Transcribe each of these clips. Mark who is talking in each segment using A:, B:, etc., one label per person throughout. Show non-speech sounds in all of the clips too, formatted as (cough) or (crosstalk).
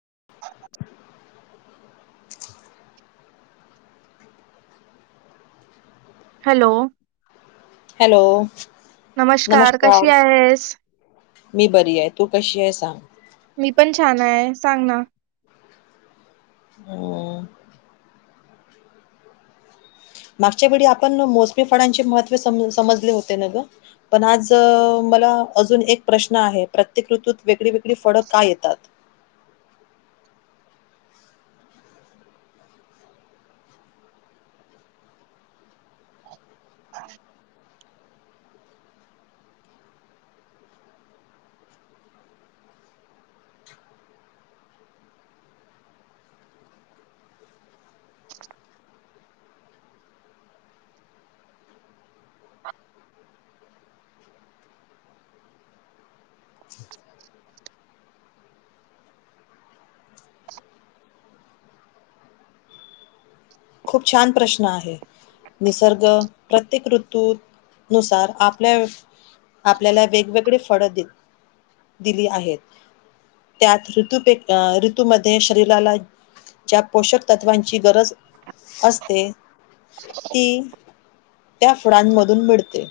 A: (inaudible)
B: Hello.
A: Hello.
B: कशी
A: नमस्कार,
B: आहेस?
A: मी बरी आहे, तू कशी आहे सांग?
B: मी पण छान आहे सांग ना.
A: (inaudible) मागच्या वेळी आपण मोसमी फळांचे महत्व स-समजले होते ना गं. पण आज मला अजून एक प्रश्न आहे, प्रत्येक ऋतूत वेगळी वेगळी फळं का येतात?
B: (inaudible) (inaudible)
A: खूप छान प्रश्न आहे. निसर्ग प्रत्येक ऋतू नुसार आपल्या आपल्याला वेगवेगळे फळ दि-दिली आहेत. त्यात ऋतू पे अ ऋतूमध्ये शरीराला ज्या पोषक तत्वांची गरज असते ती त्या खुडांमधून मिळते.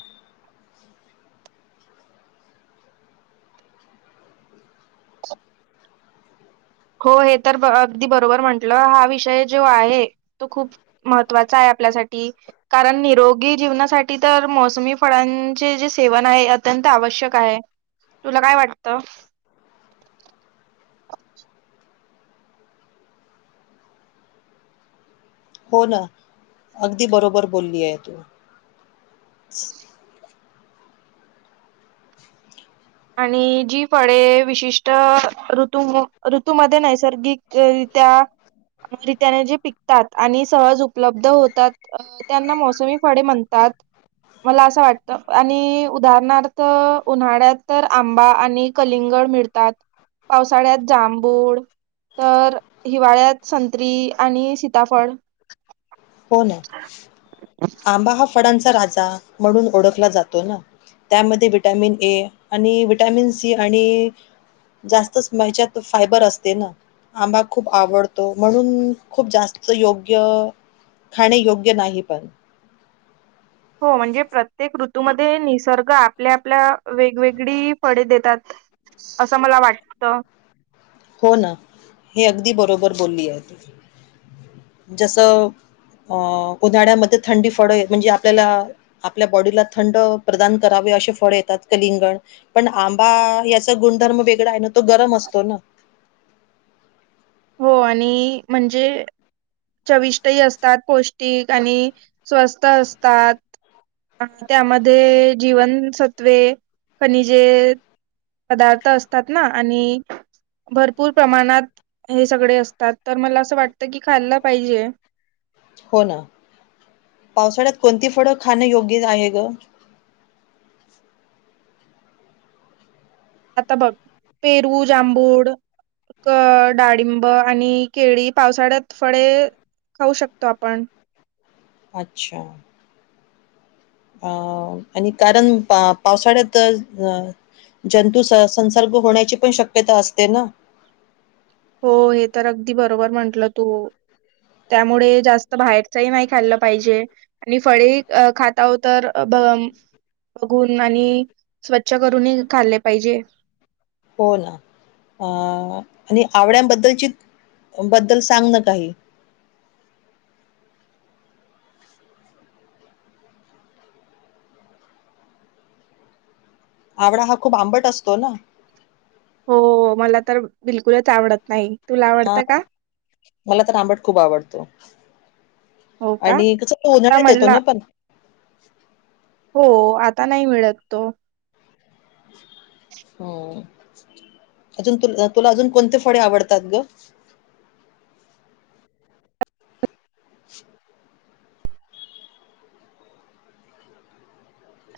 B: (inaudible) हो हे तर अगदी बरोबर म्हटलं हा विषय जो आहे, तो खूप महत्वाचा आहे आपल्यासाठी. कारण निरोगी जीवनासाठी तर मोसमी फळांचे जे सेवन आहे, अत्यंत आवश्यक आहे. तुला काय वाटतं?
A: हो ना अगदी बरोबर बोलली आहे तू.
B: आणि जी फळे विशिष्ट ऋतू ऋतूमध्ये नैसर्गिक रित्या रित्याने जे पिकतात आणि सहज उपलब्ध होतात. त्यांना मोसमी फळे म्हणतात. मला असं वाटत, आणि उदाहरणार्थ उन्हाळ्यात तर आंबा आणि कलिंगड मिळतात. पावसाळ्यात जांभूळ, तर हिवाळ्यात संत्री आणि सीताफळ
A: होना आंबा हा फळांचा राजा म्हणून ओळखला जातो ना. त्यामध्ये विटॅमिन ए आणि विटॅमिन सी आणि जास्तच म ह्याच्यात फायबर असते ना. आंबा खूप आवडतो, म्हणून खूप जास्त योग्य खाणे योग्य नाही पण
B: हो म्हणजे प्रत्येक ऋतूमध्ये निसर्ग आपल्या आपल्या वेगवेगळी फळे देतात. असं मला वाटत.
A: हो ना हे अगदी बरोबर बोलली आहे, ती जस अं उन्हाळ्यामध्ये थंडी फळ म्हणजे, आपल्याला आपल्या बॉडीला थंड प्रदान करावे, असे फळे येतात कलिंगड पण आंबा याचा गुणधर्म वेगळा आहे ना, तो गरम असतो ना.
B: हो आणि म्हणजे चविष्ट ही असतात पौ ष्टिक आणि स्वस्त असतात. अ त्यामध्ये जीवनसत्वे खनिजे पदार्थ असतात, ना आणि भरपूर प्रमाणात हे सगळे असतात, तर मला असं वाटतं की खाल्ला पाहिजे.
A: होना पावसाळ्यात कोणती फळं खाणं योग्य आहे गं?
B: आता बघ पेरू, जांभूळ, अ डाळिंब आणि केळी पावसाळ्यात फळे खाऊ शकतो आपण.
A: अच्छा. अ आणि कारण पा- पावसाळ्यात अ.. जंतू संसर्ग होण्याची पण, शक्यता असते ना.
B: हो, हे तर अगदी बरोबर म्हंटल तू. त्यामुळे जास्त बाहेरच ही नाही खाल्लं पाहिजे. आणि फळे खाता हो तर, भम बघून आणि स्वच्छ करून खाल्ले पाहिजे.
A: हो ना, अ.. आणि आवळ्यानबद्दलची बद्दल सांग ना काही. आवळा हा, खूप आंबट असतो ना.
B: हो, मला तर बिलकुलच आवडत नाही. तुला
A: हा,
B: आवडतं का
A: मला तर आंबट खूप आवडत.
B: हो का
A: आणि कसं
B: आता
A: उन्हाळ्यात येतो.
B: मला
A: ना पण.
B: हो आता नाही मिळत तो.
A: हम, अजून तु तुला अजून कोणते फळे आवडतात गं. (inaudible)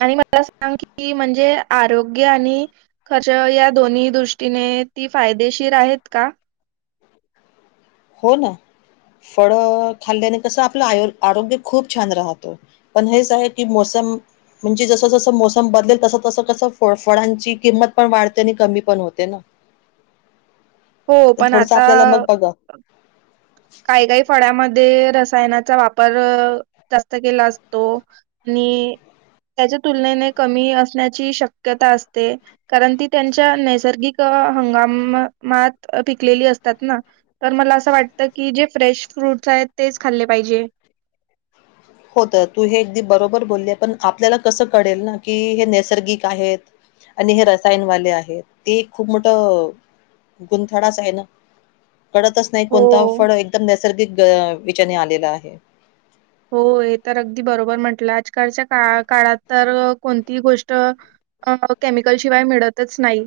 B: आणि मला सांग की, म्हणजे आरोग्य आणि. खर्च या दोन्ही दृष्टीने ती, फायदेशीर आहेत का.
A: हो ना फळ खाल्ल्याने कसं, आपलं आरोग्य खूप छान राहतं. पण हेच आहे की मोसम. म्हणजे जसं जसं मोसम बदलेल तसं तसं कसं फ फळांची किंमत पण वाढते. आणि कमी पण होते ना.
B: हो
A: तर
B: पण
A: थोडंसं
B: आता,
A: आपल्याला मग बघा
B: काही काही फळ्यामध्ये, रसायनाचा वापर जास्त केला असतो. आणि त्यांच्या तुलनेने, कमी असण्याची शक्यता असते. कारण, ती त्यांच्या नैसर्गिक हंगामामात पिकलेली असत्यात ना. तर मला असं वाटतं की, जे फ्रेश फ्रूट्स आहेत तेच खाल्ले पाहिजे.
A: होत तर तू हे अगदी बरोबर बोली आहे. पण आपल्याला कसं कळेल ना की हे नैसर्गिक आहेत. आणि हे रसायनवाले आहेत, ते खूप मोठ गुंथडाच आहे ना. कळतच नाही. कोणता
B: हो
A: फळ एकदम नैसर्गिक विचने आलेला आहे.
B: हो हे तर अगदी बरोबर म्हटला, आजकालच्या का काळात तर कोणतीही गोष्ट. अ केमिकल शिवाय मिळतच नाही.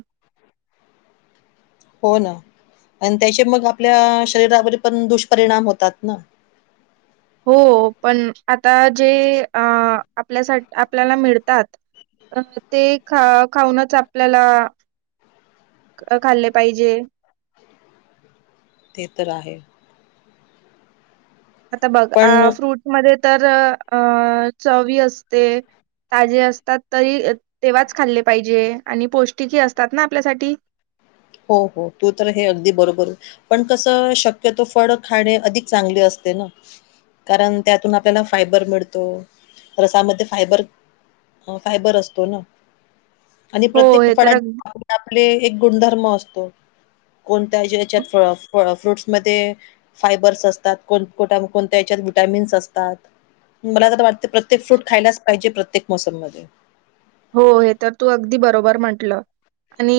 A: हो ना आणि त्यांचे मग, आपल्या शरीरावर पण दुष्परिणाम होतात ना.
B: हो पण आता जे, अ.. आपल्यासाठी आपल्याला मिळतात. अ ते खा खाऊनच आपल्याला. खाल्ले पाहिजे.
A: ते तर आहे.
B: आता बघ, अ
A: पण
B: फ्रूट मध्ये तर अ चवी असते. ताजे असतात तरी तेव्हाच खाल्ले पाहिजे, आणि पौष्टिकही असतात ना आपल्यासाठी.
A: हो हो तू तर हे, अगदी बरोबर. पण कसं शक्यतो, फळ खाणे अधिक चांगले असते ना. कारण त्यातून आपल्याला फायबर मिळतो. रसामध्ये फायबर. फायबर असतो ना. आणि
B: हो,
A: प्रत्येक
B: हे तर
A: फळां
B: अग
A: आपले, आपले एक गुणधर्म असतो. कोणत्या ज्या हेच्यात फ फ्रूट्. म ते फायबर्स असतात, कोणत्याना कोणत्या याच्यात विटामिन्स असतात. मला तर वाटते प्रत्येक फ्रूट खायलाच पाहिजे, प्रत्येक मोसम मध्ये.
B: हो हे तर तू अगदी बरोबर म्हंटलं आणि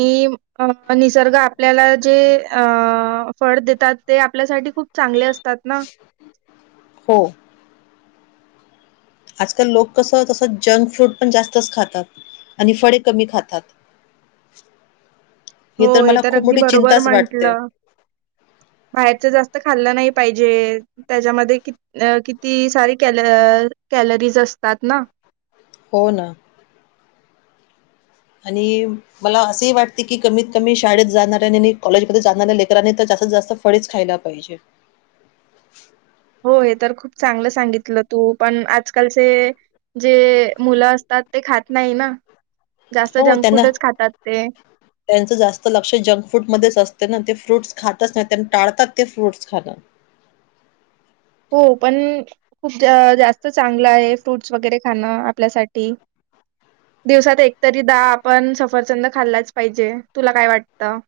B: अ निसर्ग आपल्याला जे अ फड देतात ते आपल्यासाठी खूप चांगले असतात ना.
A: हो. आजकाल लोक कसं तसं जंक फूड पण जास्तच खातात. आणि फळे कमी खातात. हे
B: हो,
A: तर मला खूप
B: अगदी
A: मोठी
B: बरोबर
A: चिंताच वाटते.
B: म्हटलं. बाहेरचं जास्त खाल्लं नाही पाहिजे. त्याच्यामध्ये कीत किती सारी कॅल कॅलरीज असतात ना.
A: हो ना. आणि. मला असही वाटते की कमीत कमी शाळेत जाणाऱ्यानी आणि कॉलेजमध्ये जाणाऱ्या लेकरांनी तर जास्तीत जास्त. फळेच खायला पाहिजे.
B: हो. हे तर खूप चांगलं सांगितलं तू पण आजकालचे जे मुलं असतात ते खात नाही ना जास्त
A: हो
B: जंक
A: त्यांना
B: फूडच खातात ते.
A: त्यांचं जास्त लक्ष जंक फूड मध्येच असते ना. ते फ्रूट्स खातच नाही त्यांना टाळतात ते फ्रूट्स खाणं.
B: हो पण खूप जा-जास्त चांगलं आहे फ्रूट्स वगैरे खाणं आपल्यासाठी. दिवसात एकतरी दा आपण सफरचंद खाल्लाच पाहिजे तुला काय वाटतं?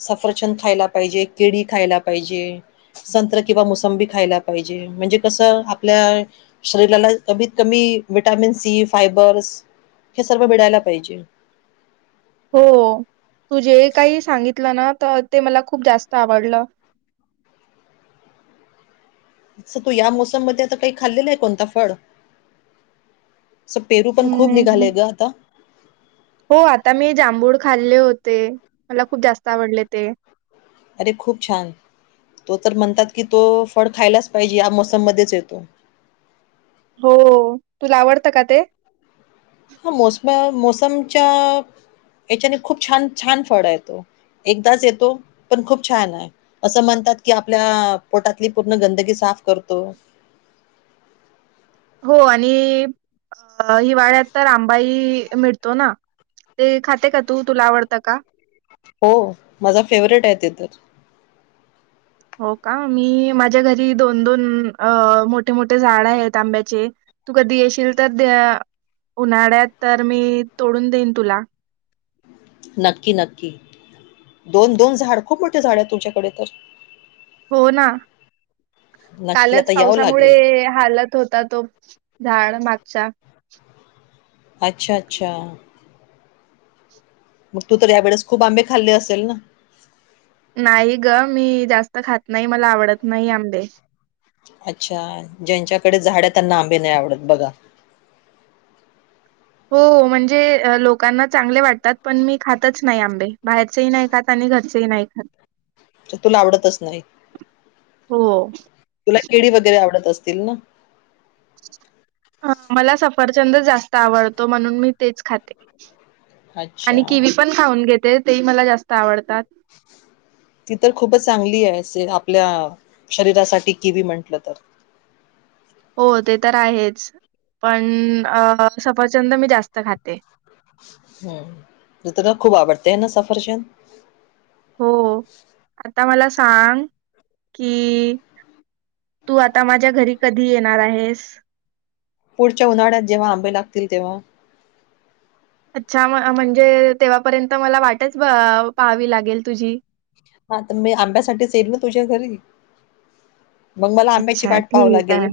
A: सफरचंद खायला पाहिजे, केडी खायला पाहिजे. संत्र किंवा मोसंबी खायला पाहिजे म्हणजे कसं आपल्या शरीराला कमीत कमी विटामिन सी, फायबर्स हे सर्व मिडायला पाहिजे.
B: हो तू जे काही सांगितलं ना तर ते मला खूप जास्त आवडलं.
A: तसं तू या मोसम मध्ये आता काही खाल्लेलं आहे कोणता फळ? स पेरू पण खूप
B: हम्म
A: निघालेय ग आता.
B: हो आता मी जांभूळ खाल्ले होते. मला खूप जास्त आवडले ते.
A: अरे खूप छान. तो तर म्हणतात की तो फळ खायलाच पाहिजे या मोसम मध्येच येतो.
B: हो. तुला आवडतं का ते?
A: हा. मोसम्या, मोसमच्या याच्याने खूप छान छान फळ आहे तो. एकदाच येतो पण खूप छान आहे. असं म्हणतात की, आपल्या पोटातली पूर्ण गंदगी साफ करतो.
B: हो आणि हिवाळ्यात तर आंबाई मिळ तो ना? ते खाते का तू? तुला आवडतं का?
A: हो माझा फेवरेट आहे ते तर.
B: हो का मी माझ्या घरी दोन दोन अ मोठे मोठे झाड आहेत आंब्याचे. तू कधी येशील, तर त्या उन्हाळ्यात तर मी तोडून देईन तुला.
A: नक्की नक्की. दोन दोन झाड, खूप मोठे झाड आहेत तुमच्याकडे तर.
B: हो ना.
A: नक्की
B: कालच
A: आता यावं
B: पावसामुळे
A: लागेल
B: हालत होता तो. झाड मागच्या.
A: अच्छा अच्छा. मग तू तर यावेळेस खूप आंबे खाल्ले असेल ना?
B: नाही ग. मी जास्त खात नाही. मला आवडत नाही आंबे.
A: अच्छा. ज्यांच्याकडे झाड त्यांना आंबे नाही आवडत बघा.
B: हो म्हणजे लोकांना चांगले वाटतात, पण मी खातच नाही आंबे. बाहेरचेही नाही खात. आणी घरचेही नाही खात.
A: (inaudible) म्हणजे तुला आवडतच नाही.
B: हो
A: तुला केडी वगैरे आवडत असतील ना?
B: हां. मला सफरचंद जास्त आवडतो. म्हणून मी तेच खाते.
A: अच्छा
B: आणि किवी पण खाऊन घेते. तेही मला जास्त आवडतात.
A: (inaudible) ती तर खूपच चांगली आहेे अस आपल्या शरीरासाठी किवी म्हंटलं तर.
B: हो ते तर आहेच. पण अं सफरचंद मी जास्त खाते.
A: हम. तर तुला खूप आवडते ह ना सफरचंद?
B: हो. आता मला सांग की- तू आता माझ्या घरी कधी येणार आहेस?
A: पुढच्या उन्हाळ्यात जेव्हा आंबे लागतील तेव्हा.
B: अच्छा म म्हणजे तेव्हापर्यंत मला वाटच ब पहावी लागेल तुझी?
A: हा. पण मी आंब्यासाठीच येईल ना तुझ्या घरी? मग मला आंब्याची
B: अच्छा
A: वाट पाहावी
B: ठीक
A: लागेल.
B: आहे,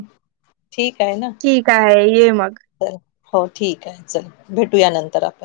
A: ठीक आहे ना.
B: ठीक आहे ये मग.
A: हो. हो ठीक आहे चल. भेटूया नंतर आपण.